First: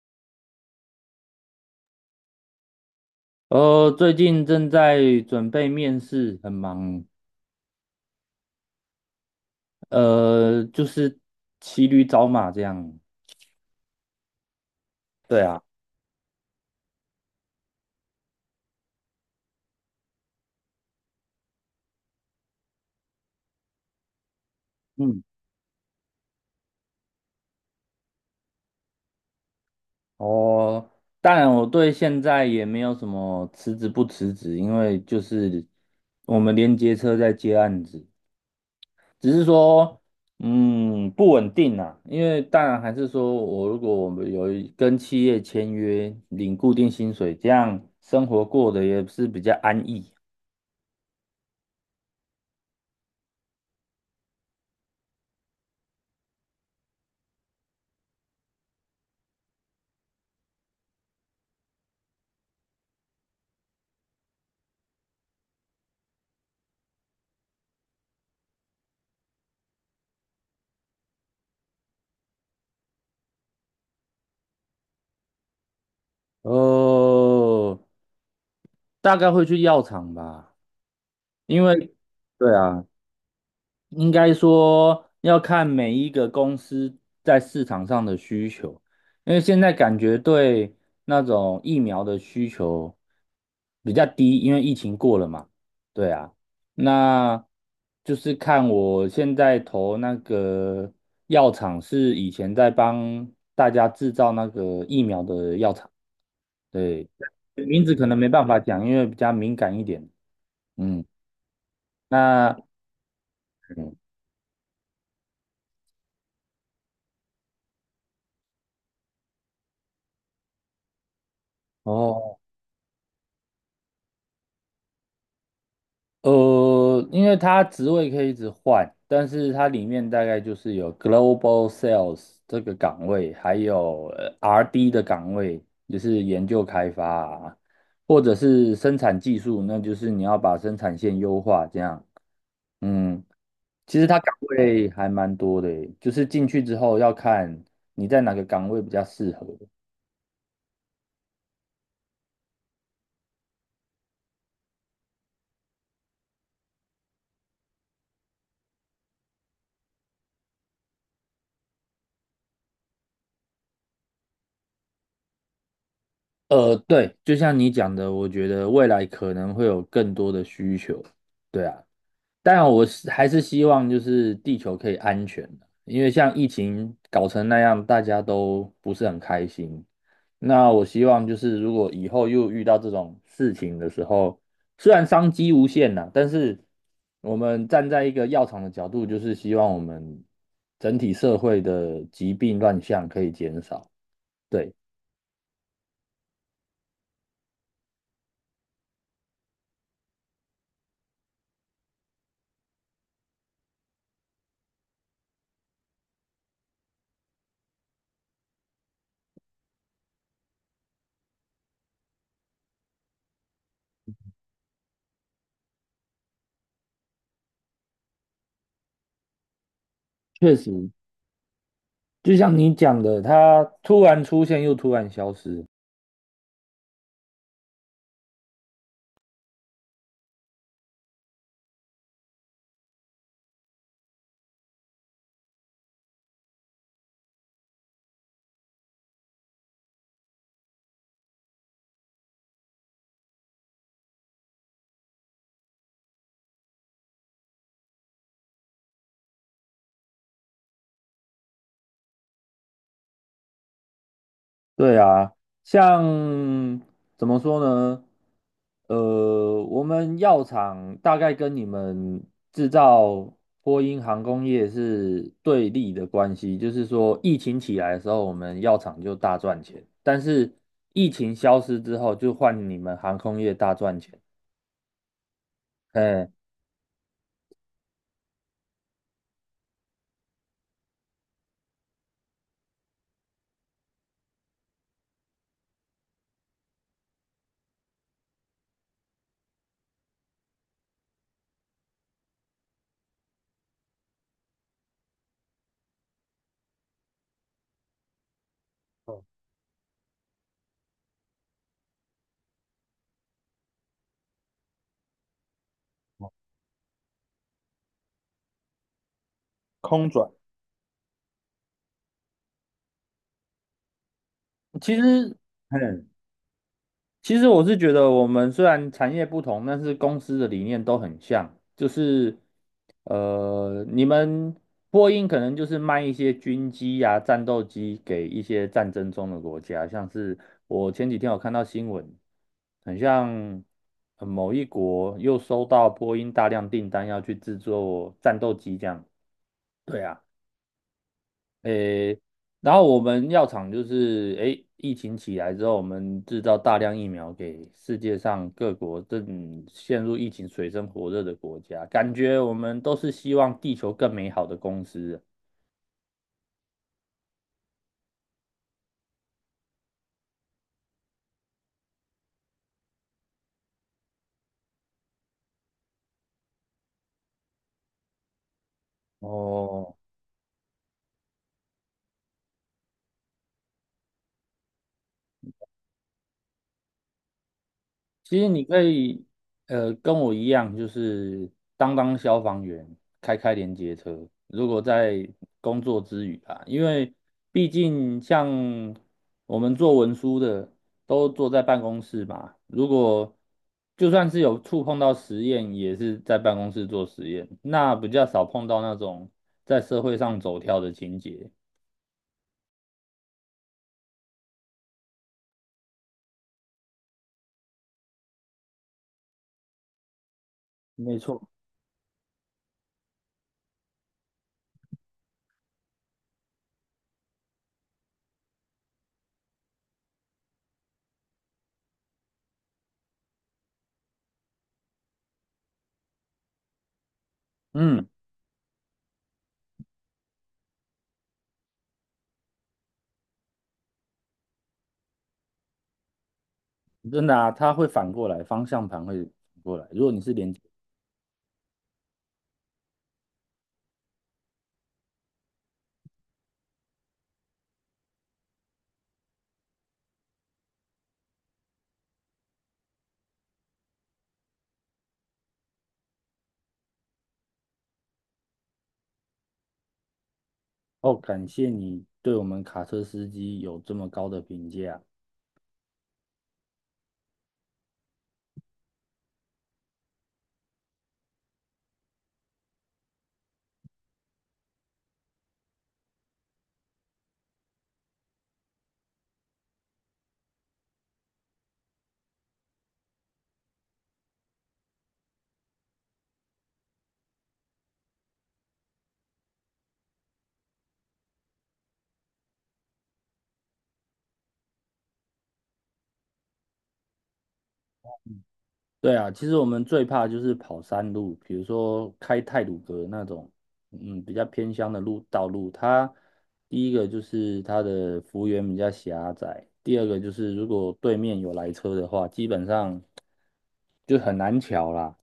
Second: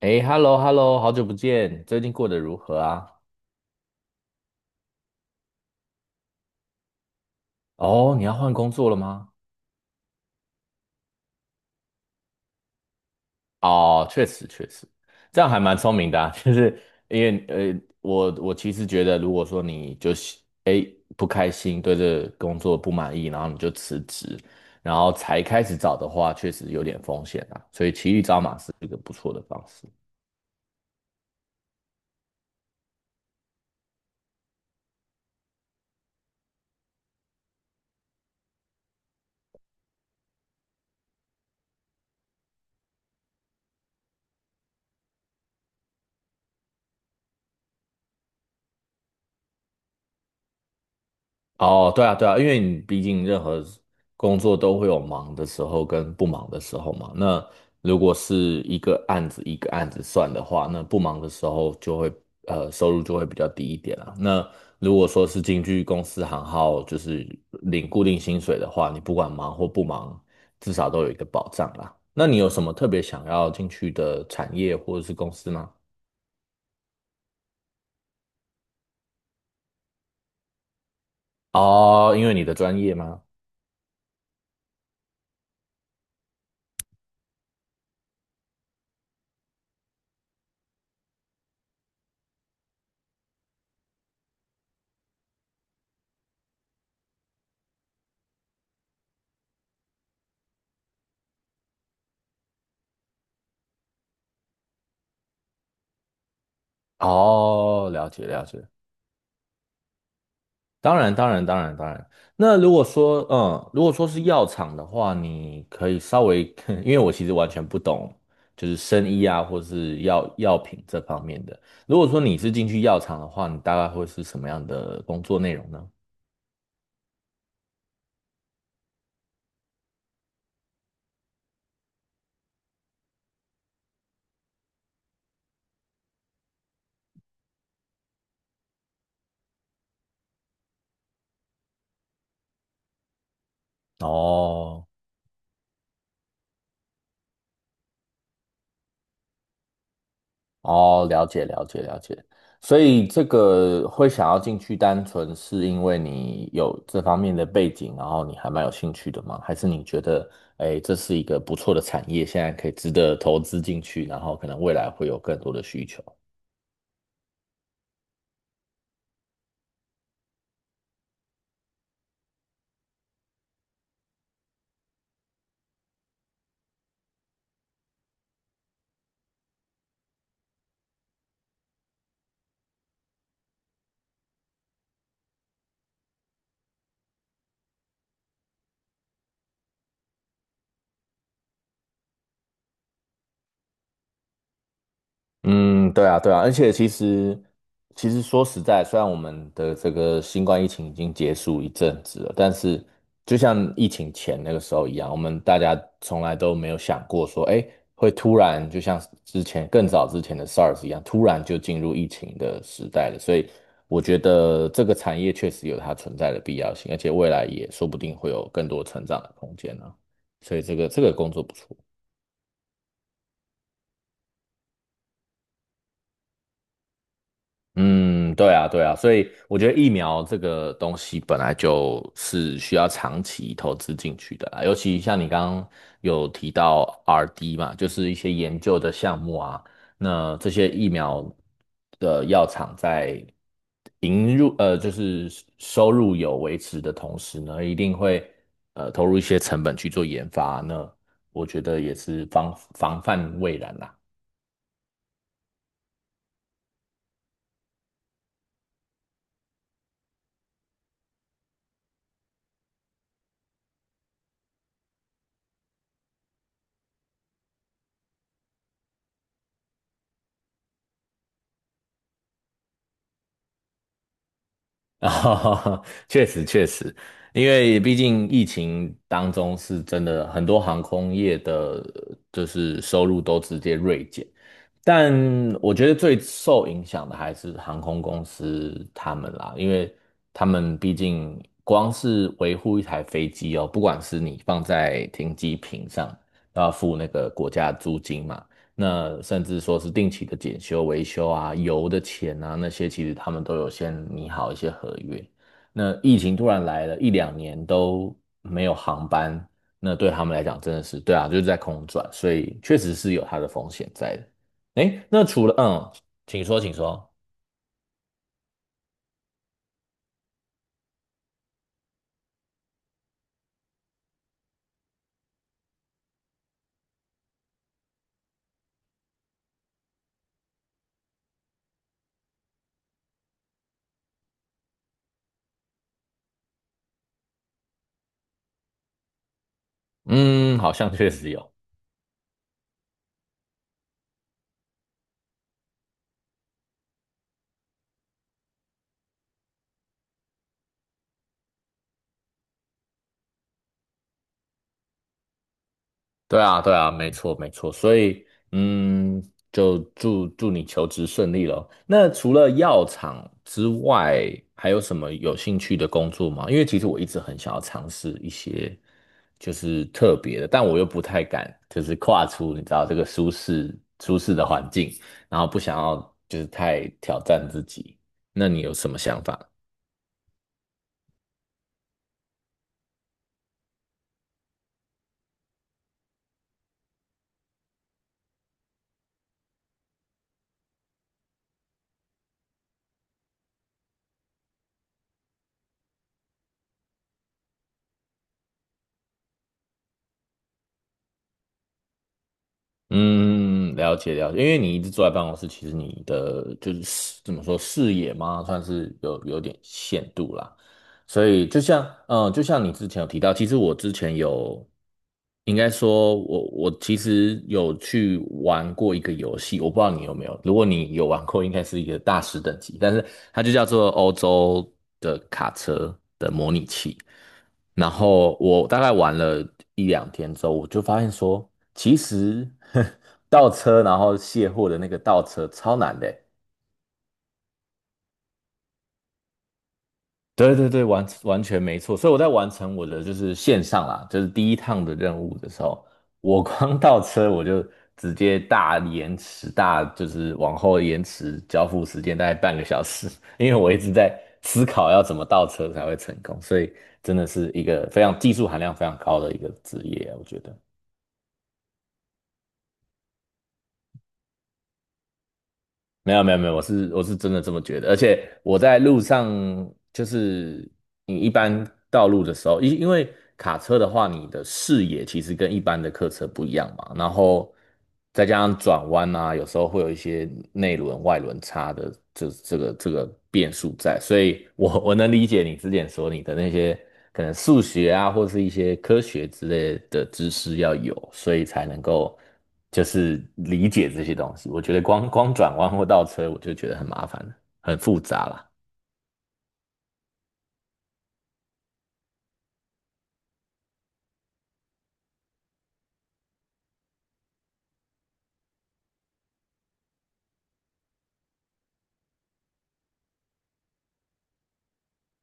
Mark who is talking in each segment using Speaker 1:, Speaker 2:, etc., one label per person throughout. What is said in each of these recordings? Speaker 1: 哎，hello hello，好久不见，最近过得如何啊？
Speaker 2: 最近正在准备面试，很忙。
Speaker 1: 哦，你要换工作了吗？
Speaker 2: 就是骑驴找马这样。
Speaker 1: 哦，确实确实，
Speaker 2: 对
Speaker 1: 这样还
Speaker 2: 啊，
Speaker 1: 蛮聪明的啊，就是因为我其实觉得，如果说你就是哎不开心，对这个工作不满意，然后你就辞职，然后
Speaker 2: 嗯，
Speaker 1: 才开始找的话，确实有点风险啊，所以骑驴找马是一个不错的方式。
Speaker 2: 哦，当然我对现在也没有什么辞职不辞职，因为就是我们连接车在接案子，只是说不稳定啊。因为当然还是说如果我们有一跟企业签约领固定薪水，这样生活过得也是比较安逸。
Speaker 1: 哦，对啊，对啊，因为你毕竟任何工作都会有忙的时候跟不忙的时候嘛。那如果是一个案子一个案子算的话，那不忙的时候就会收入就会比较低一点啦。那如果说是进去公司行号，就是领固定薪水的话，你不管忙或不忙，至少都有一个保障啦。那你有什么特别想要进去的产业或者是公司吗？
Speaker 2: 哦，大概会去药厂吧，因为
Speaker 1: 哦，因为你的
Speaker 2: 对
Speaker 1: 专
Speaker 2: 啊，
Speaker 1: 业吗？
Speaker 2: 应该说要看每一个公司在市场上的需求，因为现在感觉对那种疫苗的需求比较低，因为疫情过了嘛。对啊，那就是看我现在投那个药厂是以前在帮大家制造那个疫苗的药厂，对，名
Speaker 1: 哦，
Speaker 2: 字可
Speaker 1: 了
Speaker 2: 能
Speaker 1: 解
Speaker 2: 没办
Speaker 1: 了
Speaker 2: 法
Speaker 1: 解。
Speaker 2: 讲，因为比较敏感一点，
Speaker 1: 当
Speaker 2: 嗯。
Speaker 1: 然，当然，当然，当然。
Speaker 2: 那
Speaker 1: 那如果说，嗯，如果
Speaker 2: 嗯
Speaker 1: 说是药厂的话，你可以稍微，因为我其实完全不懂，就是生医啊，或是药品这方面的。如果说你
Speaker 2: 哦，
Speaker 1: 是进去药厂的话，你大概会是什么样的工作内容呢？
Speaker 2: 因为它职位可以一直换，但是它里面大概就是有 Global Sales 这个岗位，还有RD 的岗位，就是研究开发啊，或者是生产技术，那就是你要把生产线优化这样。嗯，其实它岗
Speaker 1: 哦，
Speaker 2: 位还蛮多的耶就是进去之后要看你在哪个岗位比较适合。
Speaker 1: 哦，了解了解了解，所以这个会想要进去，单纯是因为你有这方面的背景，然后你还蛮有兴趣的吗？还是你觉得，哎，这是一个不错的产业，现在可以值得投资进去，然后可能未来会有更多的需求？
Speaker 2: 对，就像你讲的，我觉得未来可能会有更多的需求，对啊。当然，我是还是希望就是地球可以安全的，因为像疫情搞成那样，大家都不是很开心。那我希望就是如果以后又遇到这种事情的时候，虽然商机无限呐，但是我们站在一个药厂的角度，就是希望我们整体社会的疾病乱象可以减少。对，
Speaker 1: 嗯，对啊，对啊，而且其实，其实说实在，虽然我们的这个新冠疫情已经结束一阵子了，但是就像疫情前那个时候一样，我们大家从来都没有想过说，哎，会突然就像之前更早之前的 SARS 一样，突然就进入疫情的时代了。所以我觉得这个产业确实有它存在的必要性，而且未来也说不定会有更多成长的空间呢、
Speaker 2: 确
Speaker 1: 所以这个
Speaker 2: 实
Speaker 1: 这个工作不错。
Speaker 2: 就像你讲的，它突然出现又突然消失。
Speaker 1: 嗯，对啊，对啊，所以我觉得疫苗这个东西本来就是需要长期投资进去的啦，尤其像你刚刚有提到 RD 嘛，就是一些研究的项目啊，那这些疫苗的药厂在引入就是收入有维持的同时呢，一定会投入一些成本去做研发，那我觉得也是防范未然啦。
Speaker 2: 对啊，像怎么说呢？我们药厂大概跟你们制造波音航空业是对立的关系，就是说疫情起来的时候，我们药厂就大赚钱，但是疫情消失之后，就换你们航空业大赚钱。
Speaker 1: 啊，确
Speaker 2: 嗯，
Speaker 1: 实确实，因为毕竟疫情当中是真的很多航空业的，就是收入都直接锐减，但我觉得最受影响的还是航空公司他们啦，因为他们毕竟光是维护一台飞机哦，不管是你放在停机坪上，都要付那个国家的租金嘛，那甚至说是定期的检修、维修啊、油的钱啊那些，其实他们都有先拟好一些合约。那疫情突然来了一两年都没有航班，那
Speaker 2: 空
Speaker 1: 对他
Speaker 2: 转，
Speaker 1: 们来讲真的是，对啊，就是在空转，所以确实是有它的风险在的。
Speaker 2: 其
Speaker 1: 哎，那
Speaker 2: 实。
Speaker 1: 除了
Speaker 2: 嘿，
Speaker 1: 嗯请说，请说。
Speaker 2: 其实我是觉得，我们虽然产业不同，但是公司的理念都很像，就是你们波音可能就是卖一些军机呀、战斗机给一些战争中的国家，像是我前几天有看到新闻，很像某一国又收到波音大量订单要去制作战斗机这样。对啊。
Speaker 1: 嗯，好像确实有。
Speaker 2: 诶，然后我们药厂就是诶，疫情起来之后，我们制造大量疫苗给世界上各国正陷入疫情水深火热的国家，感觉我们都是希望地球更美好的公司。
Speaker 1: 对啊，对啊，没错，没错。所以嗯，就祝你求职顺利咯。那除了药厂之外，还有什么有兴趣的工作吗？因为其实我一直很想要尝试一些就是
Speaker 2: 哦，
Speaker 1: 特别的，但我又不太敢，就是跨出你知道这个舒适的环境，然后不想要就是太挑战自己。
Speaker 2: 其实
Speaker 1: 那你
Speaker 2: 你
Speaker 1: 有
Speaker 2: 可
Speaker 1: 什么想
Speaker 2: 以，
Speaker 1: 法？
Speaker 2: 跟我一样，就是当消防员，开连接车。如果在工作之余啊，因为毕竟像我们做文书的，都坐在办公室嘛。如果就算是有触碰到实验，也是在办公室做实验，那比较少碰到那种在社会上走跳的情节。
Speaker 1: 嗯，了解了解，因为你一直坐在办公室，其实你的就是视怎么说视野嘛，算是有点限度啦。
Speaker 2: 没
Speaker 1: 所
Speaker 2: 错，
Speaker 1: 以就像嗯，呃就像你之前有提到，其实我之前有，应该说我其实有去玩过一个游戏，我不知道你有没有，如果你有玩过，应该是一个大师等级，但是它就叫做欧洲的卡车的模拟器。然
Speaker 2: 嗯，
Speaker 1: 后我大概玩了一两天之后，我就发现说，其实 倒车然后卸货的那个倒车超难的欸
Speaker 2: 真的啊，它会反过来，方向盘会反过来。如果你是连
Speaker 1: 对对对，完完全没错。所以我在完成我的就是线上啦，就是第一趟的任务的时候，我光倒车我就直接大延迟，大就是往后延迟交付时间大概半个小时，因为我一直在思考要怎么倒车才会成功，所以真的是一个非常技术含量非常高的一个职业啊，我觉得。
Speaker 2: 哦，感谢你对我们卡车司机有这么高的评价。
Speaker 1: 没有没有没有，我是真的这么觉得，而且我在路上，就是你一般道路的时候，因为卡车的话，你的视野其实跟一般的客车不一样嘛，然后再加上转弯啊，有时候会有一些内轮外轮差的这个变数在，所以我能理解你之前说你的那些可能数学啊，或是一些科学之类的知识要有，所以才能够。就是理解这些东西。我觉得光光转弯或倒车，我就觉得很麻烦了，很复杂啦。
Speaker 2: 对啊，其实我们最怕就是跑山路，比如说开泰鲁阁那种，嗯，比较偏乡的路道路。它第一个就是它的幅员比较狭窄，第二个就是如果对面有来车的话，基本上就很难瞧啦，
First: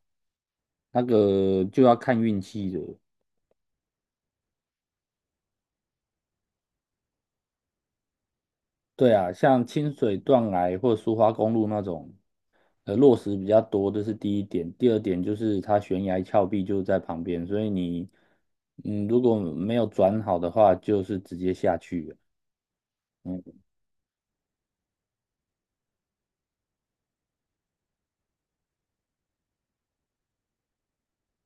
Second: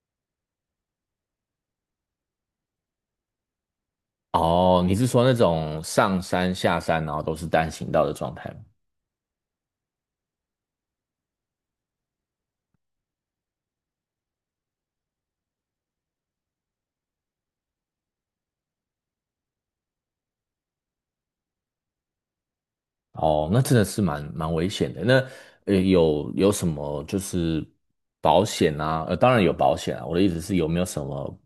Speaker 2: 那个就要看运气的。
Speaker 1: 哦，你是说那种上山下山，然后都是单行道的状态吗？
Speaker 2: 对啊，像清水断崖或苏花公路那种，落石比较多，这是第一点。第二点就是它悬崖峭壁就在旁边，所以你，嗯，如果没有转好的话，就是直接下去了
Speaker 1: 哦，
Speaker 2: 嗯，
Speaker 1: 那真的是蛮危险的。那呃，有什么就是保险啊？呃，当然有保险啊。我的意思是有没有什么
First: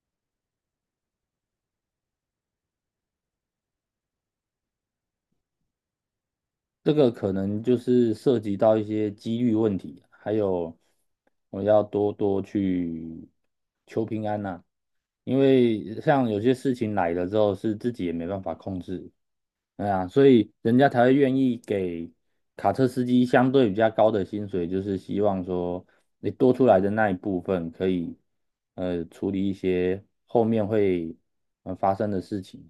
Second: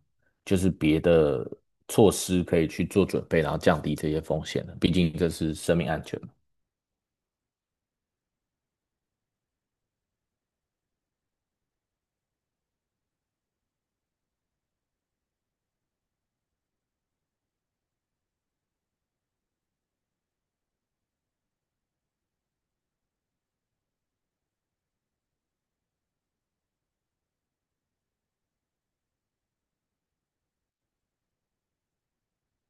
Speaker 1: 就是别的措施可以去做准备，然后降低这些风险呢？毕竟这是生命安全嘛。
Speaker 2: 这个可能就是涉及到一些几率问题，还有我要多多去求平安呐、因为像有些事情来了之后，是自己也没办法控制。对啊，所以人家才会愿意给卡车司机相对比较高的薪水，就是希望说你多出来的那一部分可以处理一些后面会发生的事情。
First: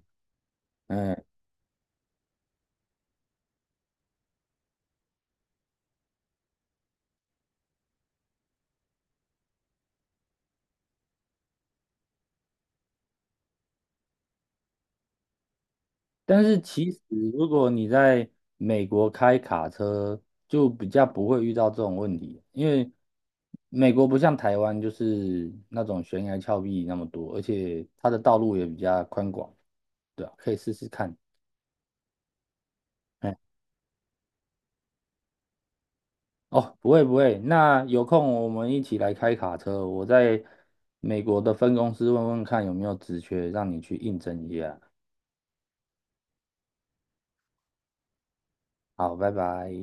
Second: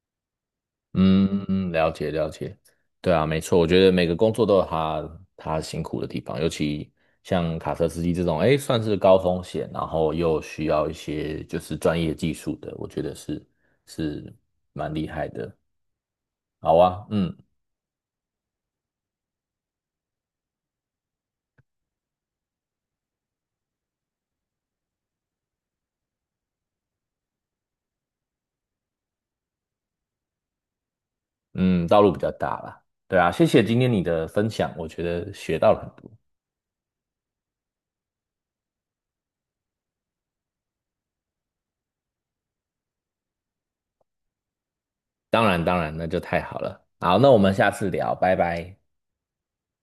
Speaker 2: 嗯，
Speaker 1: 嗯，嗯了解了解，对啊，没错，我觉得每个工作都有他辛苦的地方，尤其像卡车司机这种，哎，算是高风险，然后又需要一些就是专业技术的，我觉得是是蛮厉害的。
Speaker 2: 但是
Speaker 1: 好
Speaker 2: 其实
Speaker 1: 啊，嗯
Speaker 2: 如果你在美国开卡车，就比较不会遇到这种问题，因为美国不像台湾就是那种悬崖峭壁那么多，而且它的道路也比较宽广，对啊，可以试试看。
Speaker 1: 嗯，道路比较大啦，对啊，
Speaker 2: 嗯。
Speaker 1: 谢谢今天你的分享，我觉得学到了很多。
Speaker 2: 哦，不会不会，那有空我们一起来开卡车，我在美国的分公司问问看有没有职缺，让你去应征一下。
Speaker 1: 当然当然，那就太好了。好，那我们下次聊，拜拜。
Speaker 2: 好，拜拜。